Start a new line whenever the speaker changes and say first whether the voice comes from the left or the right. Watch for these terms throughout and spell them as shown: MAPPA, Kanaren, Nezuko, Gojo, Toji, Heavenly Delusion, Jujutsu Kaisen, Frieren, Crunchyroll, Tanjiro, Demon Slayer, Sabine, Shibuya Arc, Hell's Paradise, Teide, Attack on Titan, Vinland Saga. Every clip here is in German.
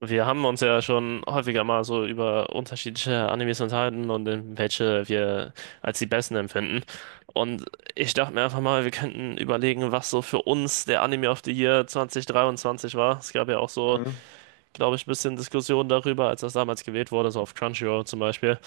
right: Wir haben uns ja schon häufiger mal so über unterschiedliche Animes unterhalten und in welche wir als die besten empfinden. Und ich dachte mir einfach mal, wir könnten überlegen, was so für uns der Anime of the Year 2023 war. Es gab ja auch so,
left: Mhm.
right: glaube ich, ein bisschen Diskussionen darüber, als das damals gewählt wurde, so auf Crunchyroll zum Beispiel.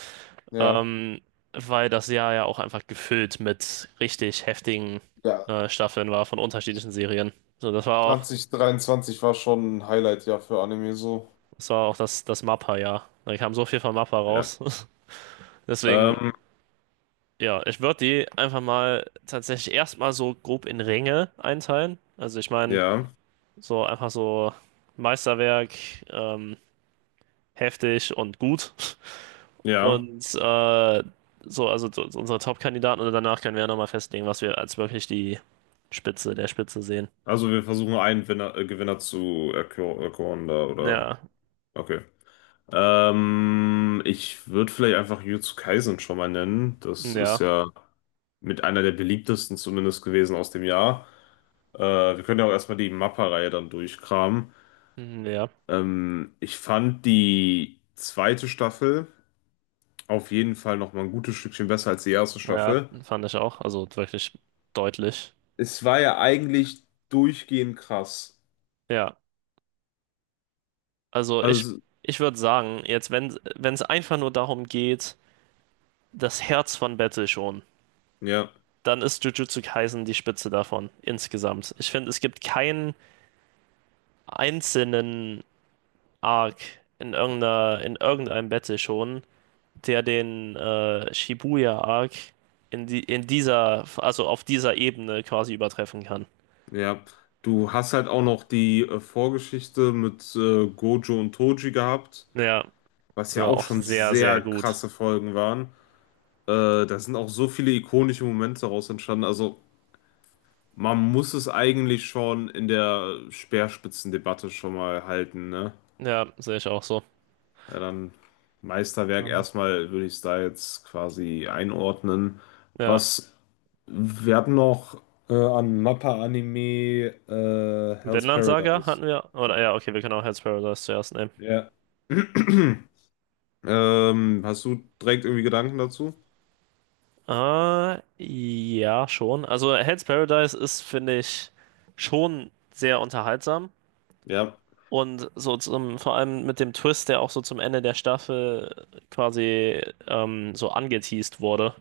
left: Ja,
right: Ähm, Weil das Jahr ja auch einfach gefüllt mit richtig heftigen
left: ja.
right: Staffeln war von unterschiedlichen Serien. So,
left: 2023 war schon ein Highlight-Jahr für Anime so.
right: das war auch das, MAPPA-Jahr. Da kam so viel von MAPPA
left: Ja.
right: raus. Deswegen,
left: Ähm,
right: ja, ich würde die einfach mal tatsächlich erstmal so grob in Ränge einteilen. Also ich meine,
left: ja,
right: so einfach so Meisterwerk, ähm, heftig und gut.
left: ja.
right: Und also so unsere Top-Kandidaten und danach können wir ja nochmal festlegen, was wir als wirklich die Spitze der Spitze sehen.
left: Also wir versuchen einen Winner, Gewinner zu erkoren da, oder?
right: Ja,
left: Okay. Ich würde vielleicht einfach Jujutsu Kaisen schon mal nennen. Das ist
right: ja,
left: ja mit einer der beliebtesten zumindest gewesen aus dem Jahr. Wir können ja auch erstmal die Mappa-Reihe dann durchkramen.
right: ja,
left: Ich fand die zweite Staffel auf jeden Fall nochmal ein gutes Stückchen besser als die erste
right: ja,
left: Staffel.
right: fand ich auch. Also wirklich deutlich.
left: Es war ja eigentlich durchgehend krass.
right: Ja, also ich,
left: Also,
right: ich würde sagen, jetzt, wenn es einfach nur darum geht, das Herz von Battle schon,
left: ja,
right: dann ist Jujutsu Kaisen die Spitze davon, insgesamt. Ich finde, es gibt keinen einzelnen Arc in irgendeinem Battle schon, der den Shibuya Arc in dieser, also auf dieser Ebene quasi übertreffen kann.
left: ja. Du hast halt auch noch die Vorgeschichte mit Gojo und Toji gehabt,
right: Ja,
left: was
right: die
left: ja
right: war
left: auch
right: auch
left: schon
right: sehr, sehr
left: sehr
right: gut.
left: krasse Folgen waren. Da sind auch so viele ikonische Momente daraus entstanden. Also, man muss es eigentlich schon in der Speerspitzendebatte schon mal halten, ne?
right: Ja, sehe ich auch so.
left: Ja, dann Meisterwerk
right: Ähm,
left: erstmal würde ich es da jetzt quasi einordnen.
right: Ja,
left: Was wir hatten noch an Mappa-Anime Hell's
right: Vinland Saga hatten
left: Paradise.
right: wir, oder ja, okay, wir können auch Hell's Paradise zuerst nehmen.
left: Ja. Hast du direkt irgendwie Gedanken dazu?
right: Ja, schon. Also Hell's Paradise ist, finde ich, schon sehr unterhaltsam.
left: Ja.
right: Und so vor allem mit dem Twist, der auch so zum Ende der Staffel quasi so angeteased wurde,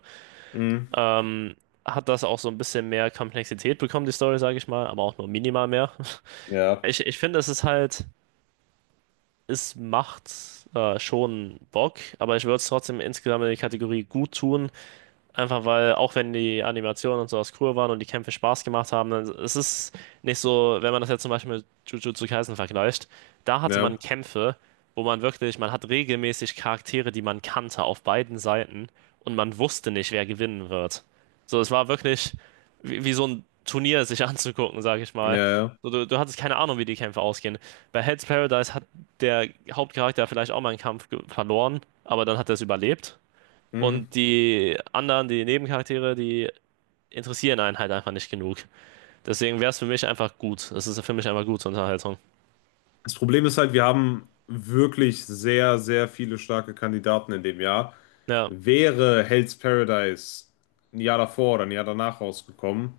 left: Mhm.
right: ähm, hat das auch so ein bisschen mehr Komplexität bekommen, die Story, sage ich mal, aber auch nur minimal mehr.
left: Ja.
right: Ich finde, es ist halt, es macht schon Bock, aber ich würde es trotzdem insgesamt in die Kategorie gut tun, einfach weil, auch wenn die Animationen und sowas cool waren und die Kämpfe Spaß gemacht haben, dann, es ist nicht so, wenn man das jetzt zum Beispiel mit Jujutsu Kaisen vergleicht, da hatte man
left: Ja.
right: Kämpfe, wo man wirklich, man hat regelmäßig Charaktere, die man kannte auf beiden Seiten und man wusste nicht, wer gewinnen wird. So, es war wirklich wie so ein Turnier sich anzugucken, sag ich
left: Ja.
right: mal.
left: Ja.
right: So, du hattest keine Ahnung, wie die Kämpfe ausgehen. Bei Hell's Paradise hat der Hauptcharakter vielleicht auch mal einen Kampf verloren, aber dann hat er es überlebt.
left: Mhm.
right: Und die anderen, die Nebencharaktere, die interessieren einen halt einfach nicht genug. Deswegen wäre es für mich einfach gut. Es ist für mich einfach gute Unterhaltung.
left: Das Problem ist halt, wir haben wirklich sehr, sehr viele starke Kandidaten in dem Jahr.
right: Ja,
left: Wäre Hell's Paradise ein Jahr davor oder ein Jahr danach rausgekommen,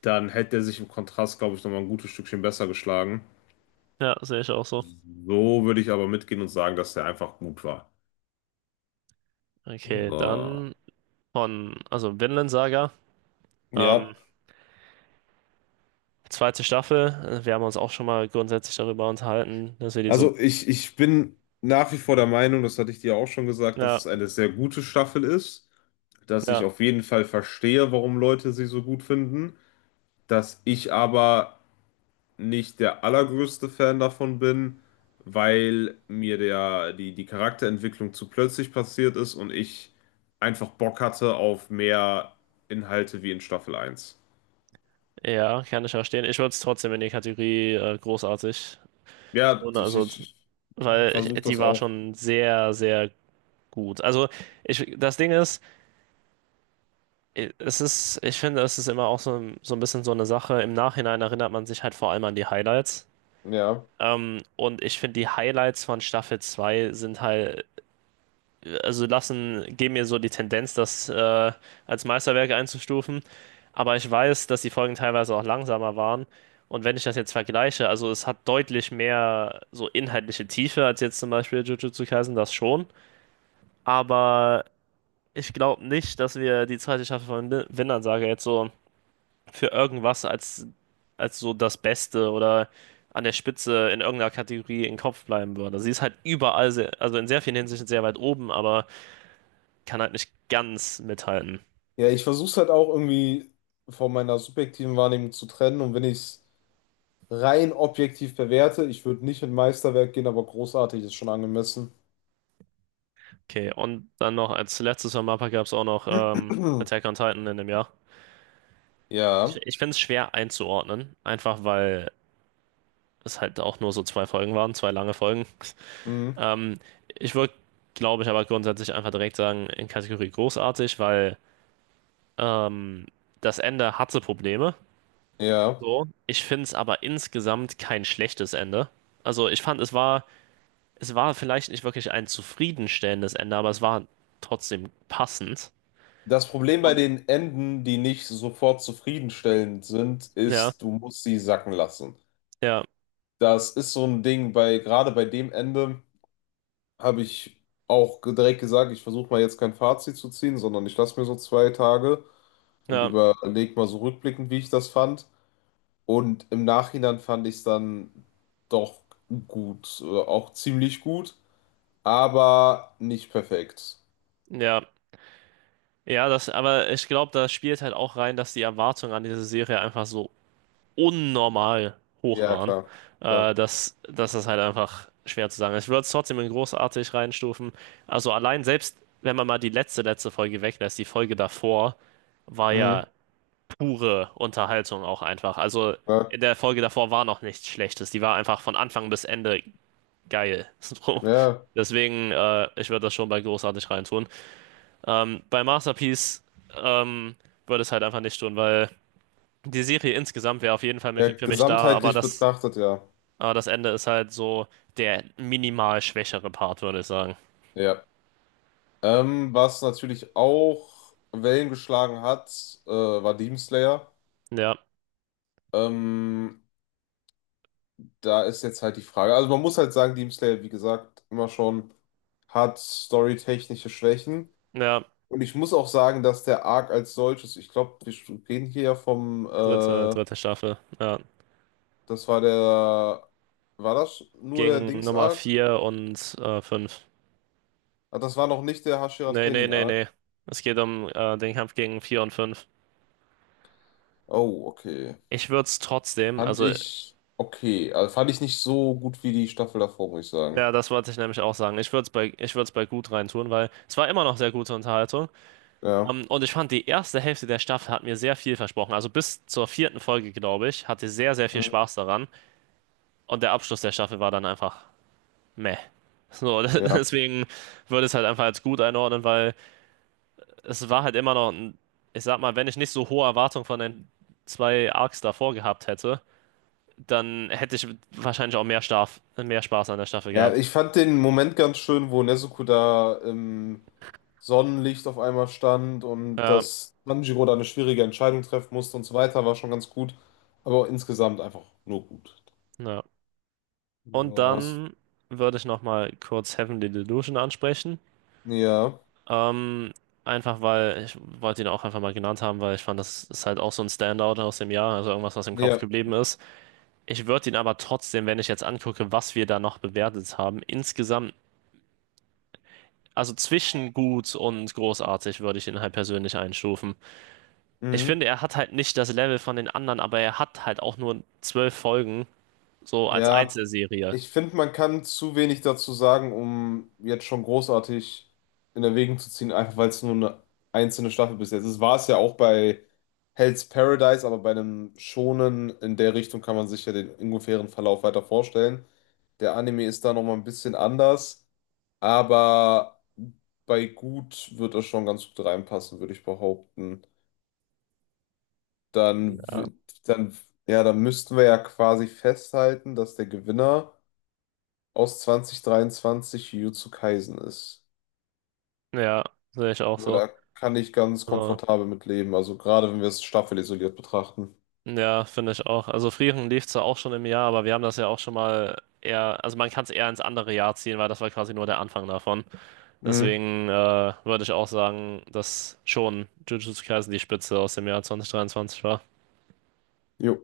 left: dann hätte er sich im Kontrast, glaube ich, nochmal ein gutes Stückchen besser geschlagen.
right: ja, sehe ich auch so.
left: So würde ich aber mitgehen und sagen, dass der einfach gut war.
right: Okay,
left: So.
right: dann also Vinland Saga,
left: Ja,
right: ähm, zweite Staffel. Wir haben uns auch schon mal grundsätzlich darüber unterhalten, dass wir die so.
left: also ich bin nach wie vor der Meinung, das hatte ich dir auch schon gesagt, dass es
right: Ja,
left: eine sehr gute Staffel ist, dass ich
right: ja,
left: auf jeden Fall verstehe, warum Leute sie so gut finden, dass ich aber nicht der allergrößte Fan davon bin, weil mir die Charakterentwicklung zu plötzlich passiert ist und ich einfach Bock hatte auf mehr Inhalte wie in Staffel eins.
right: ja, kann ich verstehen. Ich würde es trotzdem in die Kategorie großartig
left: Ja,
right: tun,
left: ich,
right: also,
left: ich
right: weil
left: versuche
right: die
left: das
right: war
left: auch.
right: schon sehr, sehr gut. Also, das Ding ist, ich finde, es ist immer auch so, so ein bisschen so eine Sache. Im Nachhinein erinnert man sich halt vor allem an die Highlights.
left: Ja.
right: Und ich finde, die Highlights von Staffel 2 sind halt, also geben mir so die Tendenz, das als Meisterwerk einzustufen. Aber ich weiß, dass die Folgen teilweise auch langsamer waren. Und wenn ich das jetzt vergleiche, also es hat deutlich mehr so inhaltliche Tiefe als jetzt zum Beispiel Jujutsu Kaisen, das schon. Aber ich glaube nicht, dass wir die zweite Staffel von Vinland Saga jetzt so für irgendwas als, so das Beste oder an der Spitze in irgendeiner Kategorie im Kopf bleiben würde. Sie ist halt überall, sehr, also in sehr vielen Hinsichten sehr weit oben, aber kann halt nicht ganz mithalten.
left: Ja, ich versuche es halt auch irgendwie von meiner subjektiven Wahrnehmung zu trennen und wenn ich es rein objektiv bewerte, ich würde nicht in Meisterwerk gehen, aber großartig ist schon angemessen.
right: Okay, und dann noch als letztes von Mappa gab es auch noch Attack on Titan in dem Jahr. Ich,
left: Ja.
right: ich finde es schwer einzuordnen, einfach weil es halt auch nur so zwei Folgen waren, zwei lange Folgen.
left: Mhm.
right: Ähm, Ich würde, glaube ich, aber grundsätzlich einfach direkt sagen, in Kategorie großartig, weil ähm, das Ende hatte Probleme.
left: Ja.
right: So. Ich finde es aber insgesamt kein schlechtes Ende. Also ich fand, es war vielleicht nicht wirklich ein zufriedenstellendes Ende, aber es war trotzdem passend.
left: Das Problem bei
right: Und
left: den Enden, die nicht sofort zufriedenstellend sind,
right: ja,
left: ist, du musst sie sacken lassen.
right: ja,
left: Das ist so ein Ding bei, gerade bei dem Ende habe ich auch direkt gesagt, ich versuche mal jetzt kein Fazit zu ziehen, sondern ich lasse mir so zwei Tage und
right: ja,
left: überlege mal so rückblickend, wie ich das fand. Und im Nachhinein fand ich es dann doch gut, auch ziemlich gut, aber nicht perfekt.
right: ja. Ja, aber ich glaube, da spielt halt auch rein, dass die Erwartungen an diese Serie einfach so unnormal hoch
left: Ja,
right: waren,
left: klar.
right: dass, das halt einfach schwer zu sagen ist. Ich würde es trotzdem in großartig reinstufen. Also allein selbst, wenn man mal die letzte Folge weglässt, die Folge davor war
left: Mhm,
right: ja pure Unterhaltung auch einfach. Also
left: klar.
right: in der Folge davor war noch nichts Schlechtes. Die war einfach von Anfang bis Ende geil. So.
left: Ja.
right: Deswegen, ich würde das schon bei großartig reintun. Bei Masterpiece ähm, würde es halt einfach nicht tun, weil die Serie insgesamt wäre auf jeden Fall
left: Ja,
right: für mich da, aber
left: gesamtheitlich betrachtet, ja.
right: aber das Ende ist halt so der minimal schwächere Part, würde ich sagen.
left: Ja. Was natürlich auch Wellen geschlagen hat, war Demon Slayer.
right: Ja,
left: Ähm, da ist jetzt halt die Frage. Also man muss halt sagen, Demon Slayer, wie gesagt, immer schon hat storytechnische Schwächen.
right: ja,
left: Und ich muss auch sagen, dass der Arc als solches, ich glaube, wir reden hier ja
right: dritte, dritte Staffel. Ja.
left: das war der, war das nur der
right: Gegen Nummer
left: Dings-Arc?
right: 4 und 5.
left: Ah, das war noch nicht der Hashira
right: Nee, nee, nee,
left: Training-Arc.
right: nee. Es geht um den Kampf gegen 4 und 5.
left: Oh, okay.
right: Ich würde es trotzdem,
left: Fand
right: also
left: ich okay. Also fand ich nicht so gut wie die Staffel davor, muss ich
right: ja,
left: sagen.
right: das wollte ich nämlich auch sagen. Ich würde es bei gut reintun, weil es war immer noch sehr gute Unterhaltung.
left: Ja.
right: Und ich fand, die erste Hälfte der Staffel hat mir sehr viel versprochen. Also bis zur vierten Folge, glaube ich, hatte ich sehr, sehr viel
left: Mhm.
right: Spaß daran. Und der Abschluss der Staffel war dann einfach meh. So,
left: Ja.
right: deswegen würde ich es halt einfach als gut einordnen, weil es war halt immer noch, ich sag mal, wenn ich nicht so hohe Erwartungen von den zwei Arcs davor gehabt hätte, dann hätte ich wahrscheinlich auch mehr Spaß an der Staffel
left: Ja,
right: gehabt.
left: ich fand den Moment ganz schön, wo Nezuko da im Sonnenlicht auf einmal stand und
right: Ja,
left: dass Tanjiro da eine schwierige Entscheidung treffen musste und so weiter, war schon ganz gut. Aber insgesamt einfach nur gut.
right: ja. Und
left: Ja, hast,
right: dann würde ich nochmal kurz Heavenly Delusion ansprechen.
left: ja,
right: Ähm, einfach weil ich wollte ihn auch einfach mal genannt haben, weil ich fand, das ist halt auch so ein Standout aus dem Jahr, also irgendwas, was im Kopf
left: ja.
right: geblieben ist. Ich würde ihn aber trotzdem, wenn ich jetzt angucke, was wir da noch bewertet haben, insgesamt, also zwischen gut und großartig würde ich ihn halt persönlich einstufen. Ich
left: Mhm.
right: finde, er hat halt nicht das Level von den anderen, aber er hat halt auch nur 12 Folgen, so als
left: Ja,
right: Einzelserie.
left: ich finde, man kann zu wenig dazu sagen, um jetzt schon großartig in Erwägung zu ziehen, einfach weil es nur eine einzelne Staffel bis jetzt ist. War es ja auch bei Hell's Paradise, aber bei einem Shonen in der Richtung kann man sich ja den ungefähren Verlauf weiter vorstellen. Der Anime ist da nochmal ein bisschen anders, aber bei gut wird es schon ganz gut reinpassen, würde ich behaupten. Dann,
right: Ja,
left: w- dann, ja, dann müssten wir ja quasi festhalten, dass der Gewinner aus 2023 Jujutsu Kaisen ist.
right: ja, sehe ich auch
left: Aber
right: so.
left: da kann ich ganz
right: Also,
left: komfortabel mit leben, also gerade wenn wir es staffelisoliert betrachten.
right: ja, finde ich auch. Also Frieren lief zwar auch schon im Jahr, aber wir haben das ja auch schon mal eher, also man kann es eher ins andere Jahr ziehen, weil das war quasi nur der Anfang davon.
left: Mhm.
right: Deswegen würde ich auch sagen, dass schon Jujutsu Kaisen die Spitze aus dem Jahr 2023 war.
left: Jo.